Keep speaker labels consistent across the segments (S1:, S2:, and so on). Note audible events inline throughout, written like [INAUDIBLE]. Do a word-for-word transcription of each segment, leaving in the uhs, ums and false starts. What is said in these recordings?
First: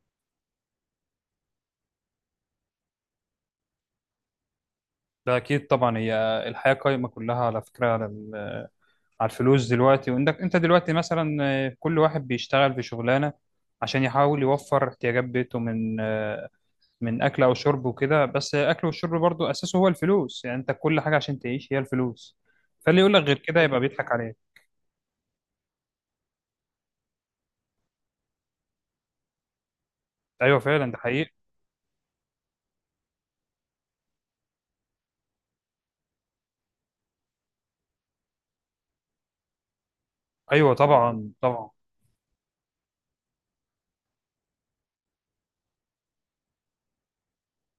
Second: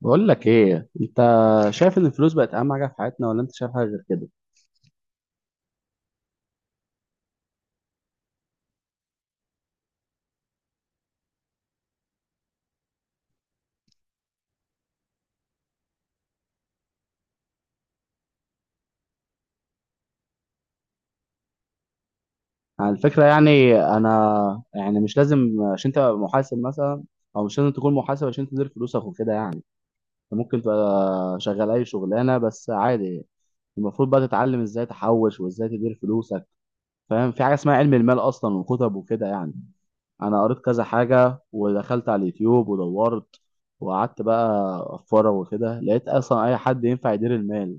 S1: بقول لك ايه انت، شايف ان الفلوس بقت اهم حاجه في حياتنا ولا انت شايف حاجه غير كده؟
S2: ده اكيد طبعا. هي الحياه قايمه كلها على فكره، على ال- على الفلوس دلوقتي. وانك انت دلوقتي مثلا، آه، كل واحد بيشتغل في شغلانه عشان يحاول يوفر احتياجات بيته من آه، من اكل او شرب وكده. بس اكل والشرب برضو اساسه هو الفلوس. يعني انت كل حاجه عشان تعيش هي الفلوس.
S1: على
S2: فاللي يقول لك
S1: الفكره،
S2: غير كده
S1: يعني
S2: يبقى بيضحك عليك.
S1: انا يعني مش لازم عشان تبقى محاسب مثلا، او مش لازم تكون محاسب عشان تدير فلوسك وكده يعني. أنت
S2: ايوه،
S1: ممكن
S2: فعلا ده حقيقي.
S1: تبقى شغال اي شغلانه بس عادي. المفروض بقى تتعلم ازاي تحوش وازاي تدير فلوسك. فاهم؟ في حاجه اسمها علم المال اصلا، وكتب وكده يعني. انا قريت
S2: ايوه
S1: كذا
S2: طبعا،
S1: حاجه
S2: طبعا.
S1: ودخلت على اليوتيوب ودورت، وقعدت بقى اتفرج وكده، لقيت اصلا اي حد ينفع يدير المال.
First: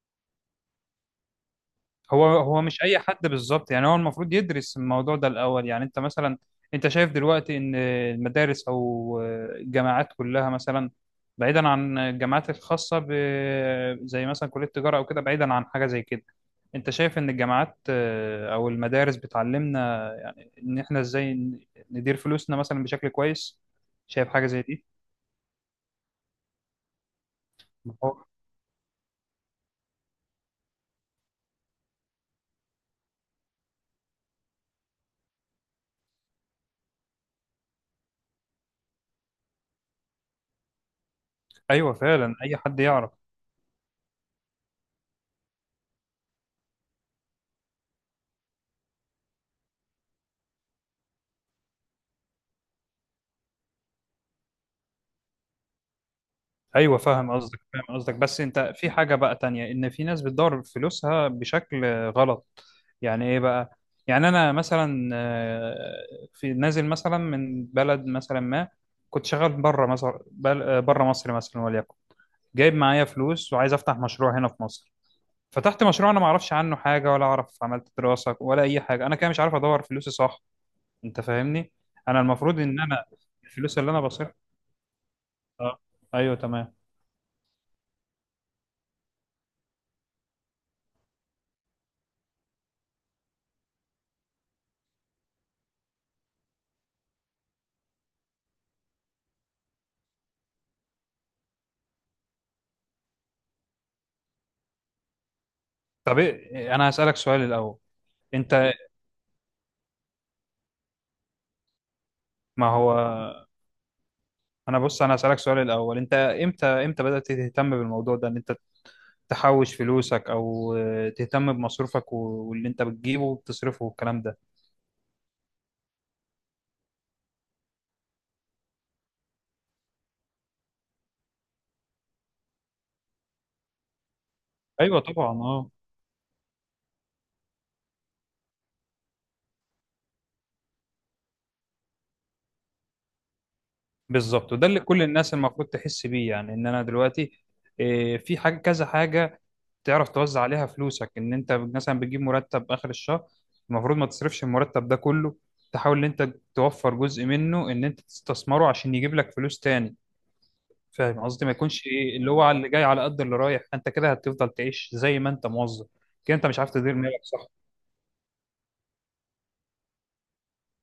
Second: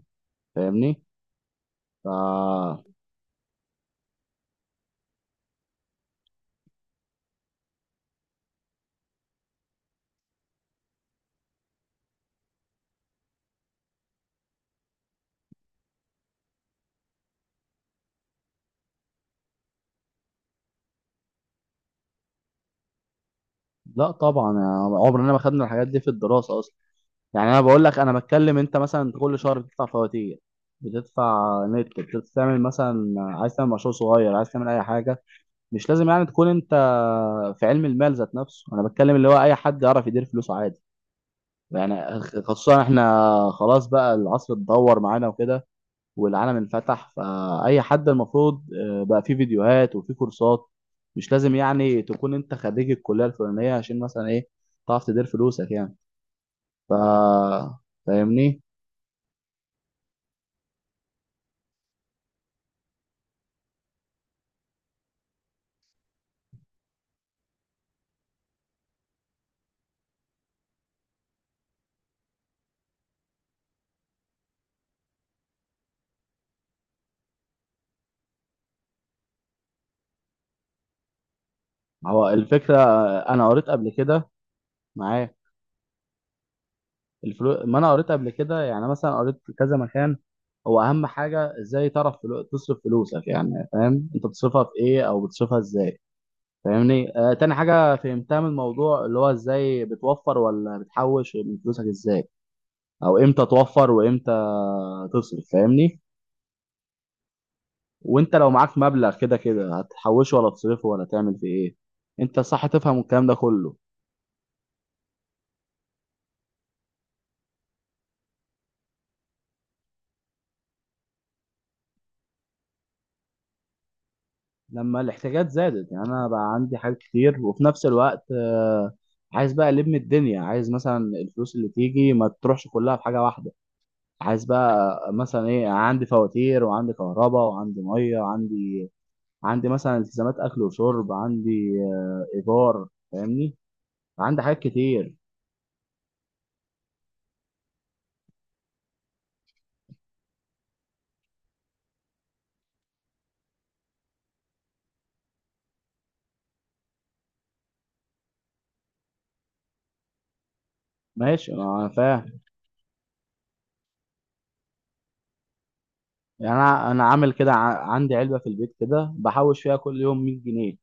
S1: فاهمني؟ ف...
S2: هو هو مش اي حد بالظبط. يعني هو المفروض يدرس الموضوع ده الاول. يعني انت مثلا، انت شايف دلوقتي ان المدارس او الجامعات كلها مثلا، بعيدا عن الجامعات الخاصه ب... زي مثلا كليه التجاره او كده، بعيدا عن حاجه زي كده. انت شايف ان الجامعات، آه، او المدارس بتعلمنا ان احنا ازاي ن- ندير فلوسنا مثلا بشكل كويس؟
S1: لا
S2: شايف حاجه
S1: طبعا
S2: زي
S1: يعني،
S2: دي؟
S1: عمرنا ما خدنا الحاجات دي في الدراسة أصلا. يعني أنا بقول لك، أنا
S2: هو-
S1: بتكلم، أنت مثلا كل شهر بتدفع فواتير، بتدفع نت، بتعمل مثلا عايز تعمل مشروع صغير، عايز تعمل أي حاجة، مش لازم يعني تكون أنت في علم المال ذات نفسه. أنا بتكلم اللي هو أي حد يعرف يدير فلوسه عادي،
S2: ايوه
S1: يعني
S2: فعلا، اي حد
S1: خصوصا إحنا
S2: يعرف.
S1: خلاص بقى العصر اتدهور معانا وكده، والعالم انفتح. فأي حد المفروض، آه، بقى فيه فيديوهات وفيه كورسات. مش لازم يعني تكون أنت خريج الكلية الفلانية عشان مثلا إيه تعرف تدير فلوسك يعني. ف
S2: ايوه، فاهم قصدك، فاهم قصدك. بس
S1: فاهمني؟
S2: انت في حاجه بقى تانية، ان في ناس بتدور فلوسها بشكل غلط. يعني ايه بقى؟ يعني انا مثلا، آه، في نازل مثلا من بلد مثلا ما كنت شغال بره مصر، بره مصر مثلا وليكن، جايب معايا فلوس وعايز افتح مشروع هنا في مصر. فتحت مشروع انا ما اعرفش عنه حاجه، ولا اعرف عملت دراسه ولا اي حاجه. انا كده مش عارف ادور فلوسي صح. انت فاهمني؟ انا
S1: هو
S2: المفروض
S1: الفكرة،
S2: ان انا
S1: آه، أنا قريت
S2: الفلوس اللي
S1: قبل
S2: انا
S1: كده
S2: بصرف.
S1: معاه
S2: اه. ايوه تمام.
S1: الفلوس. ما أنا قريت قبل كده يعني، مثلا قريت في كذا مكان، هو أهم حاجة إزاي تعرف فلو... تصرف فلوسك، يعني فاهم أنت بتصرفها في إيه أو بتصرفها إزاي. فاهمني؟ آه، تاني حاجة فهمتها من الموضوع اللي هو إزاي بتوفر ولا بتحوش من فلوسك إزاي، او امتى توفر وامتى تصرف. فاهمني؟
S2: طب، إيه- انا هسالك سؤال الاول.
S1: وانت لو
S2: انت،
S1: معاك مبلغ كده كده هتحوشه ولا تصرفه ولا تعمل فيه ايه؟ انت صح
S2: ما هو
S1: تفهم الكلام ده كله؟
S2: انا بص، انا هسألك سؤال الاول. انت امتى امتى بدأت تهتم بالموضوع ده، ان انت تحوش فلوسك او تهتم بمصروفك و- واللي انت بتجيبه وبتصرفه والكلام ده؟
S1: لما الاحتياجات زادت، يعني انا بقى عندي حاجات كتير، وفي نفس الوقت آه، عايز بقى الم الدنيا، عايز مثلا الفلوس اللي تيجي ما تروحش كلها في حاجه واحده. عايز بقى،
S2: ايوه
S1: آه،
S2: طبعا.
S1: مثلا ايه،
S2: اه،
S1: عندي فواتير وعندي كهرباء وعندي ميه، وعندي عندي مثلا التزامات اكل وشرب، عندي آه، ايجار، فاهمني؟ عندي
S2: بالظبط،
S1: حاجات
S2: وده اللي كل
S1: كتير.
S2: الناس المفروض تحس بيه. يعني ان انا دلوقتي، إيه، في حاجة، كذا حاجة تعرف توزع عليها فلوسك. ان انت مثلا بتجيب مرتب اخر الشهر، المفروض ما تصرفش المرتب ده كله. تحاول ان انت توفر جزء منه، ان انت تستثمره عشان يجيب لك فلوس تاني. فاهم قصدي؟ ما
S1: ماشي
S2: يكونش
S1: انا
S2: ايه اللي
S1: فاهم.
S2: هو على اللي جاي على قد اللي رايح. انت كده هتفضل تعيش زي ما انت موظف، كده انت
S1: يعني
S2: مش عارف
S1: انا
S2: تدير
S1: انا
S2: مالك
S1: عامل
S2: صح.
S1: كده، ع- عندي علبه في البيت كده بحوش فيها كل يوم مية جنيه.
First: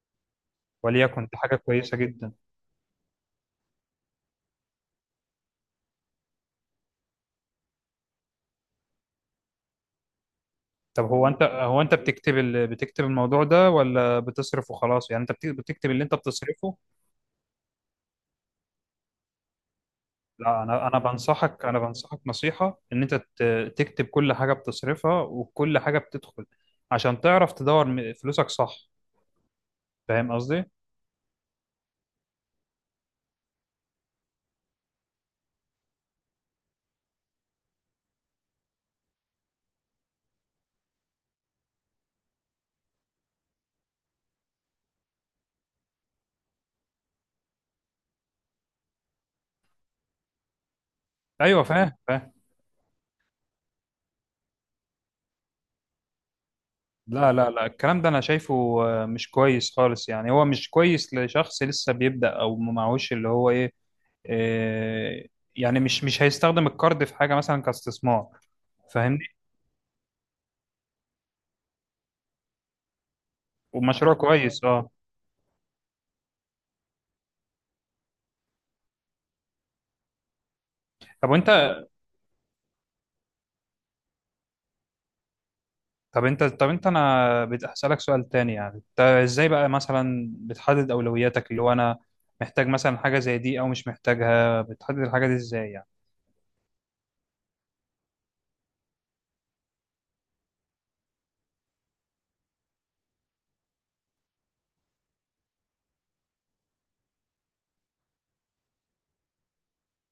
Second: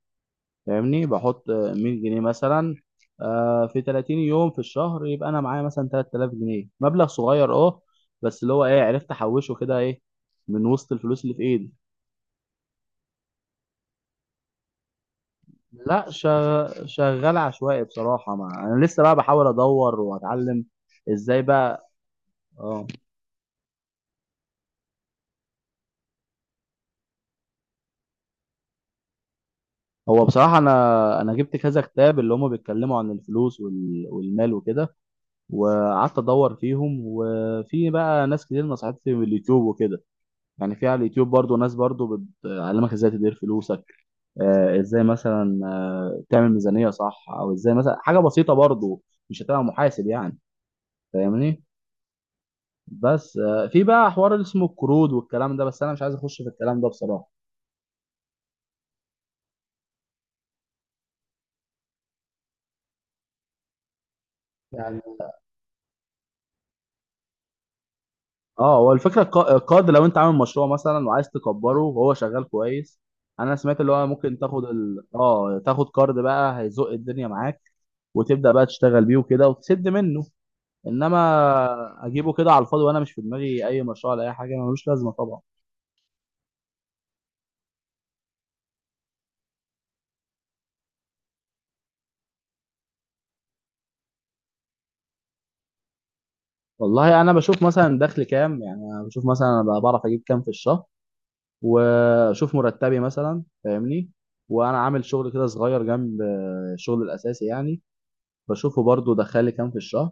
S1: فاهمني؟
S2: وليكن دي
S1: بحط،
S2: حاجه
S1: آه،
S2: كويسه
S1: مية جنيه
S2: جدا.
S1: مثلا، آه، في تلاتين يوم في الشهر، يبقى انا معايا مثلا تلات تلاف جنيه، مبلغ صغير اه. بس اللي هو ايه، عرفت احوشه كده ايه، من وسط
S2: طب
S1: الفلوس
S2: هو
S1: اللي في
S2: انت
S1: ايدي.
S2: هو انت بتكتب ال... بتكتب الموضوع ده، ولا بتصرف وخلاص؟ يعني انت بت- بتكتب اللي
S1: لا
S2: انت بتصرفه؟
S1: شغ- شغال عشوائي بصراحه، مع انا لسه بقى بحاول ادور
S2: لا،
S1: واتعلم.
S2: انا انا
S1: ازاي
S2: بنصحك، انا
S1: بقى؟
S2: بنصحك نصيحه
S1: اه.
S2: ان انت ت- تكتب كل حاجه بتصرفها وكل حاجه بتدخل عشان تعرف تدور م- فلوسك صح.
S1: هو
S2: فاهم
S1: بصراحه
S2: قصدي؟
S1: انا انا جبت كذا كتاب اللي هم بيتكلموا عن الفلوس وال- والمال وكده، وقعدت ادور فيهم، وفي بقى ناس كتير نصحتني من اليوتيوب وكده. يعني في على اليوتيوب برضو ناس برضو بتعلمك ازاي تدير فلوسك. آه، ازاي مثلا آه، تعمل ميزانية صح، او ازاي مثلا حاجة بسيطة برضو، مش هتبقى محاسب يعني،
S2: ايوه،
S1: فاهمني؟
S2: فاهم فاهم.
S1: بس، آه، في بقى حوار اللي اسمه القروض والكلام ده، بس انا مش عايز اخش في الكلام ده بصراحة
S2: لا، لا، لا، الكلام ده انا شايفه آه، مش كويس خالص. يعني هو مش كويس لشخص لسه بيبدأ او ما معهوش اللي هو ايه،
S1: يعني.
S2: آه، يعني مش مش هيستخدم الكارد في حاجة مثلا كاستثمار.
S1: اه، هو الفكره
S2: فاهمني؟
S1: الق- القرض لو انت عامل مشروع مثلا وعايز تكبره وهو شغال كويس، انا سمعت اللي هو
S2: ومشروع
S1: ممكن تاخد،
S2: كويس. اه.
S1: ال... اه تاخد قرض بقى هيزق الدنيا معاك، وتبدا بقى تشتغل بيه وكده وتسد منه.
S2: طب وانت
S1: انما اجيبه كده على الفاضي وانا مش في دماغي اي مشروع ولا اي حاجه، ملوش لازمه طبعا.
S2: طب انت طب انت انا بسألك سؤال تاني. يعني انت ازاي بقى مثلا بتحدد اولوياتك، اللي هو انا محتاج مثلا حاجة زي دي او مش محتاجها، بتحدد الحاجة دي ازاي يعني؟
S1: والله انا بشوف مثلا دخل كام، يعني انا بشوف مثلا انا بقى بعرف اجيب كام في الشهر، واشوف مرتبي مثلا، فاهمني؟ وانا عامل شغل كده صغير جنب الشغل الاساسي يعني، بشوفه برضو دخل لي كام في الشهر.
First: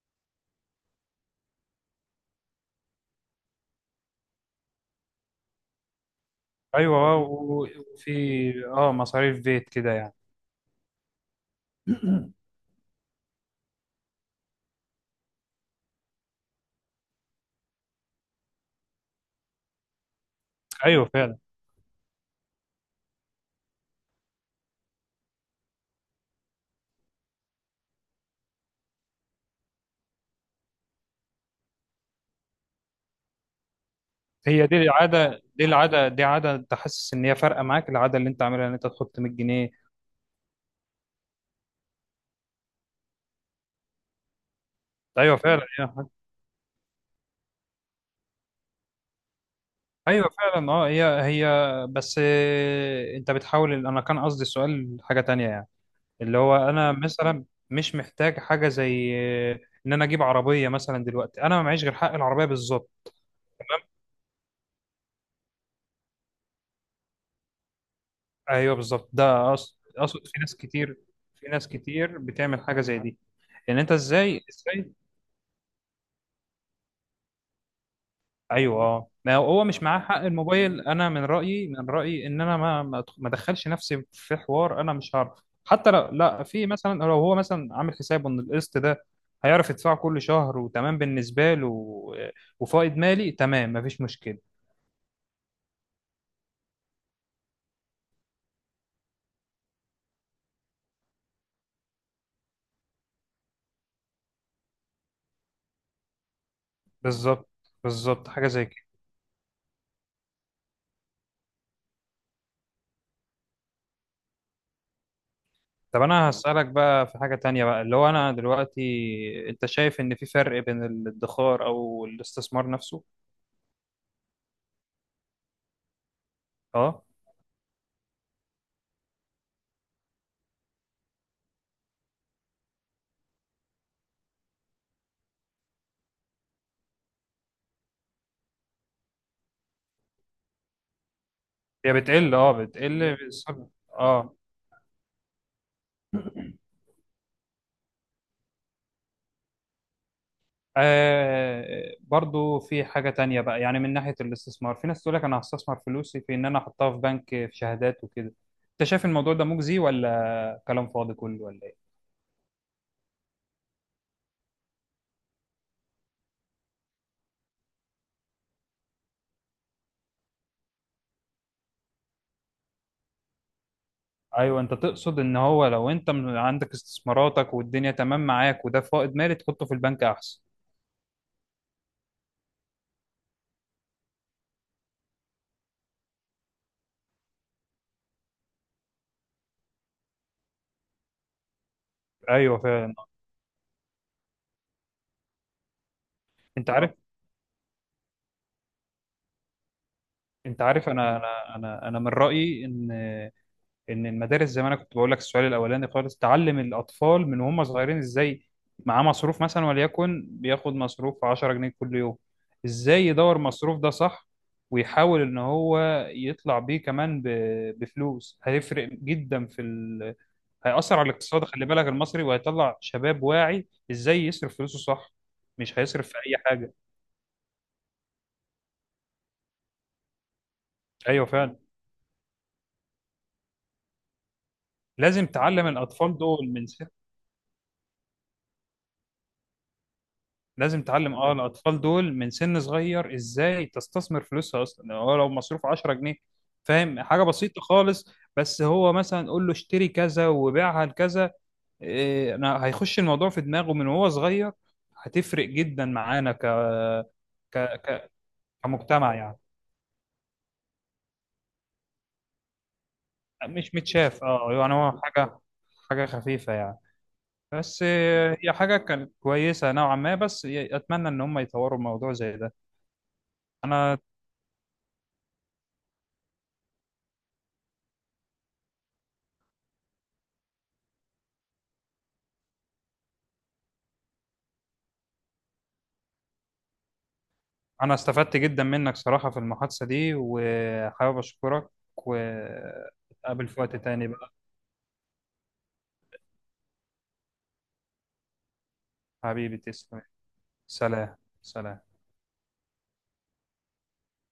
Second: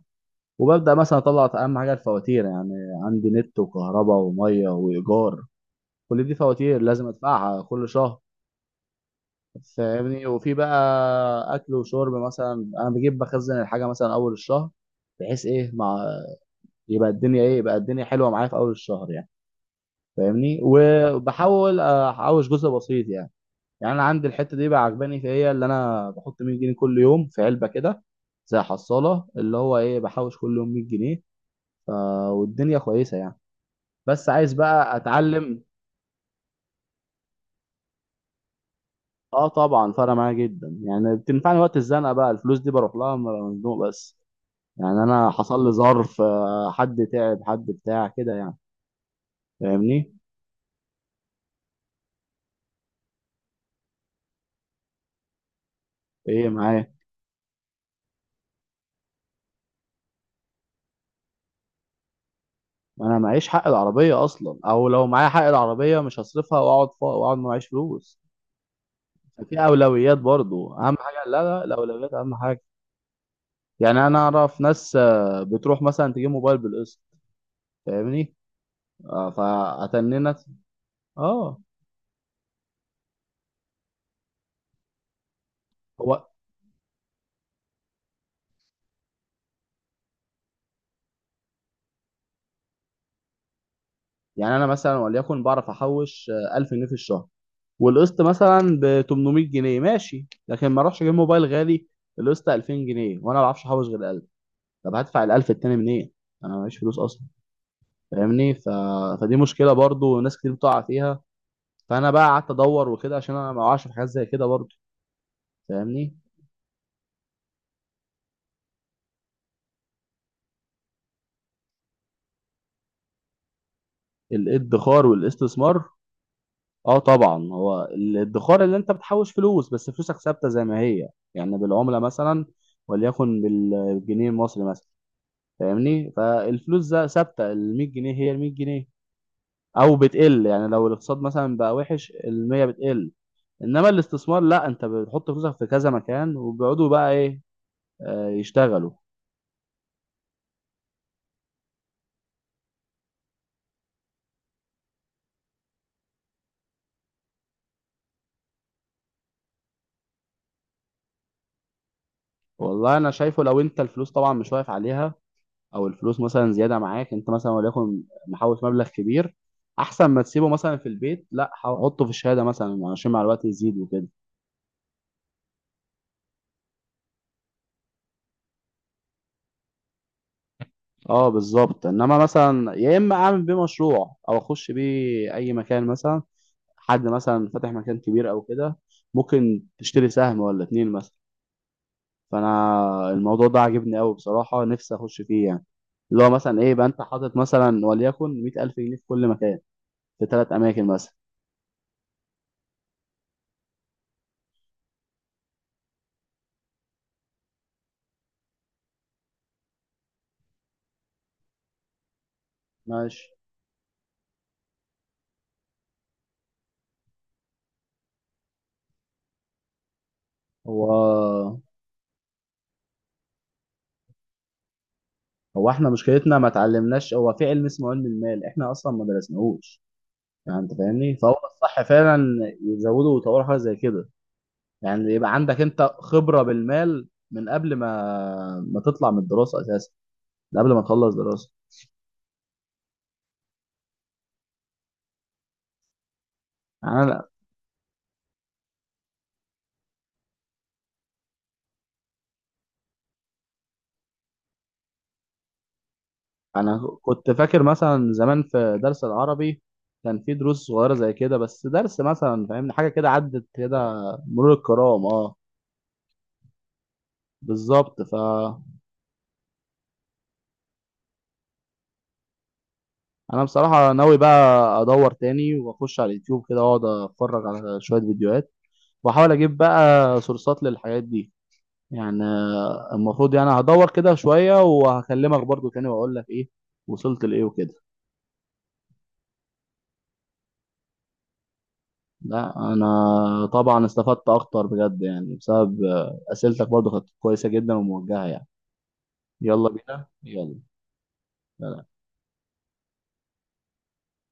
S1: وببدا مثلا اطلع اهم حاجه الفواتير، يعني عندي نت وكهرباء وميه وايجار، كل دي فواتير لازم
S2: ايوه،
S1: ادفعها كل
S2: وفي.
S1: شهر.
S2: اه، مصاريف بيت كده يعني.
S1: فاهمني؟ وفي بقى اكل وشرب، مثلا انا بجيب بخزن الحاجه مثلا اول الشهر، بحيث ايه، مع يبقى الدنيا ايه، يبقى الدنيا حلوه معايا في اول الشهر يعني، فاهمني؟
S2: [CLEARS THROAT] ايوه فعلا.
S1: وبحاول احوش جزء بسيط يعني. يعني انا عندي الحته دي بقى عجباني في هي اللي انا بحط مية جنيه كل يوم في علبه كده، زي حصاله، اللي هو ايه، بحوش كل يوم مية جنيه. ف... والدنيا كويسه يعني، بس عايز
S2: هي دي
S1: بقى
S2: العاده،
S1: اتعلم.
S2: دي العاده، دي عاده انت حاسس ان هي فارقه معاك، العاده اللي انت عاملها ان انت تحط 100
S1: اه
S2: جنيه
S1: طبعا، فرق معايا جدا يعني، بتنفعني وقت الزنقه، بقى الفلوس دي بروح لها لما أبقى مزنوق بس. يعني انا
S2: ايوه فعلا،
S1: حصل لي
S2: هي حاجة-
S1: ظرف، آه، حد تعب، حد بتاع كده يعني، فاهمني؟
S2: ايوه فعلا، اه هي هي. بس، آه، انت بتحاول انا كان قصدي السؤال حاجه تانية يعني، اللي
S1: ايه
S2: هو
S1: معايا.
S2: انا مثلا مش محتاج حاجه زي، آه، ان انا اجيب عربيه مثلا دلوقتي. انا ما معيش غير حق العربيه بالظبط.
S1: انا معيش حق
S2: تمام،
S1: العربيه اصلا، او لو معايا حق العربيه مش هصرفها واقعد فا... واقعد ما معيش فلوس.
S2: ايوه بالظبط، ده
S1: في
S2: اقصد
S1: اولويات
S2: اقصد في ناس
S1: برضو اهم
S2: كتير،
S1: حاجه. لا
S2: في
S1: لا،
S2: ناس
S1: الاولويات
S2: كتير
S1: اهم
S2: بتعمل
S1: حاجه.
S2: حاجه زي دي. يعني انت
S1: يعني انا
S2: ازاي
S1: اعرف
S2: ازاي
S1: ناس آه، بتروح مثلا تجيب موبايل بالقسط، فاهمني؟
S2: ايوه اه.
S1: آه،
S2: ما هو هو مش معاه حق
S1: فاتننت.
S2: الموبايل. انا من
S1: اه
S2: رايي، من رايي ان انا ما ما أدخ- ما ادخلش نفسي في حوار، انا مش هعرف. حتى لو،
S1: هو.
S2: لا، في مثلا لو هو مثلا عامل حسابه ان القسط ده هيعرف يدفعه كل شهر وتمام بالنسبه له و- وفائض مالي تمام، مفيش مشكله.
S1: يعني انا مثلا وليكن بعرف احوش، آه، ألف جنيه في الشهر، والقسط مثلا ب تمن ميه جنيه ماشي، لكن ما اروحش اجيب موبايل غالي القسط ألفين جنيه وانا ما بعرفش احوش غير ألف. طب هدفع ال ألف التاني منين؟ انا معيش فلوس اصلا،
S2: بالظبط، بالظبط، حاجه
S1: فاهمني؟
S2: زي
S1: ف...
S2: كده.
S1: فدي مشكله برضو ناس كتير بتقع فيها. فانا بقى قعدت ادور وكده عشان انا ما اقعش في حاجات زي كده برضو.
S2: طب
S1: فاهمني؟
S2: انا هسالك بقى في حاجه تانية بقى، اللي هو انا دلوقتي، انت شايف ان في فرق بين الادخار او الاستثمار نفسه؟
S1: الادخار والاستثمار؟ اه
S2: اه،
S1: طبعا، هو الادخار اللي انت بتحوش فلوس بس فلوسك ثابته زي ما هي، يعني بالعمله مثلا وليكن، بال- بالجنيه المصري مثلا، فاهمني؟ فالفلوس ده ثابته، ال مية جنيه هي ال مية جنيه، او بتقل يعني لو الاقتصاد مثلا بقى
S2: هي
S1: وحش
S2: بتقل، اه
S1: المية بتقل.
S2: بتقل بسبب-
S1: انما
S2: اه.
S1: الاستثمار لا، انت بتحط فلوسك في كذا مكان وبيقعدوا بقى ايه، آه، يشتغلوا.
S2: آه برضو في حاجة تانية بقى، يعني من ناحية الاستثمار، في ناس تقول لك أنا هستثمر فلوسي في إن أنا أحطها في بنك، في شهادات وكده. أنت شايف الموضوع ده مجزي، ولا كلام فاضي كله، ولا إيه؟
S1: والله انا شايفه، لو انت الفلوس طبعا مش واقف عليها، او الفلوس مثلا زياده معاك، انت مثلا وليكن محوش مبلغ كبير، احسن ما تسيبه مثلا في البيت، لا حطه في الشهاده مثلا عشان مع الوقت يزيد وكده.
S2: أيوه، أنت تقصد إن هو لو أنت من- عندك استثماراتك والدنيا تمام معاك، وده فائض مالي تحطه في البنك أحسن.
S1: اه بالظبط، انما مثلا يا اما اعمل بيه مشروع، او اخش بيه اي مكان مثلا، حد مثلا فاتح مكان كبير او كده، ممكن تشتري سهم ولا اتنين مثلا.
S2: أيوه فعلا.
S1: فانا الموضوع ده عاجبني قوي بصراحه، نفسي اخش فيه يعني، اللي هو مثلا ايه،
S2: أنت عارف
S1: يبقى
S2: اه
S1: انت حاطط مثلا وليكن مائة ألف جنيه في كل مكان، في ثلاث
S2: أنت
S1: اماكن
S2: عارف
S1: مثلا.
S2: أنا أنا أنا أنا من رأيي إن ان المدارس، زي ما انا كنت بقول لك السؤال الاولاني خالص، تعلم الاطفال من وهم صغيرين ازاي، معاه مصروف مثلا وليكن بياخد مصروف عشرة جنيه كل يوم، ازاي
S1: ماشي.
S2: يدور مصروف ده صح، ويحاول ان هو يطلع بيه كمان ب- بفلوس، هيفرق جدا في ال... هيأثر على الاقتصاد،
S1: هو
S2: خلي بالك المصري، وهيطلع شباب واعي ازاي يصرف فلوسه صح.
S1: هو
S2: مش
S1: احنا
S2: هيصرف في اي
S1: مشكلتنا ما
S2: حاجة.
S1: اتعلمناش، هو في علم اسمه علم المال احنا اصلا ما درسناهوش يعني، انت فاهمني؟
S2: ايوه
S1: فهو
S2: فعلا.
S1: الصح فعلا يزودوا ويطوروا حاجه زي كده. يعني
S2: لازم
S1: يبقى عندك
S2: تعلم
S1: انت
S2: الاطفال
S1: خبره
S2: دول من
S1: بالمال من قبل ما ما تطلع من الدراسه اساسا، ده قبل ما
S2: لازم
S1: اخلص
S2: تعلم اه
S1: دراسه
S2: الاطفال دول من سن صغير ازاي تستثمر فلوسها اصلا، هو لو مصروف عشرة جنيه،
S1: يعني.
S2: فاهم، حاجه
S1: انا
S2: بسيطه خالص، بس هو مثلا قول له اشتري كذا وبيعها لكذا. إيه انا هيخش الموضوع في دماغه من وهو صغير. هتفرق جدا معانا ك...
S1: انا كنت
S2: ك...
S1: فاكر
S2: ك...
S1: مثلا زمان في درس
S2: كمجتمع يعني.
S1: العربي، كان في دروس صغيره زي كده بس، درس مثلا فاهمني حاجه كده عدت
S2: مش
S1: كده
S2: متشاف، اه
S1: مرور
S2: يعني هو
S1: الكرام. اه
S2: حاجه، حاجه خفيفه يعني. بس،
S1: بالظبط.
S2: إيه، هي
S1: فانا
S2: حاجه كانت كويسه نوعا ما، بس اتمنى ان هم يطوروا الموضوع زي ده.
S1: بصراحه
S2: انا
S1: ناوي بقى ادور تاني، واخش على اليوتيوب كده واقعد اتفرج على شويه فيديوهات، واحاول اجيب بقى سورسات للحاجات دي. يعني، آه، المفروض يعني هدور كده شويه وهكلمك برضو تاني واقول لك ايه وصلت لايه وكده.
S2: أنا استفدت جدا منك صراحة في المحادثة دي، وحابب أشكرك
S1: لا انا
S2: وأتقابل في وقت
S1: طبعا
S2: تاني
S1: استفدت
S2: بقى.
S1: اكتر بجد يعني، بسبب آه، اسئلتك برضو كانت كويسه جدا وموجهه يعني.
S2: حبيبي،
S1: يلا
S2: تسلم.
S1: بينا يلا.
S2: سلام. سلام.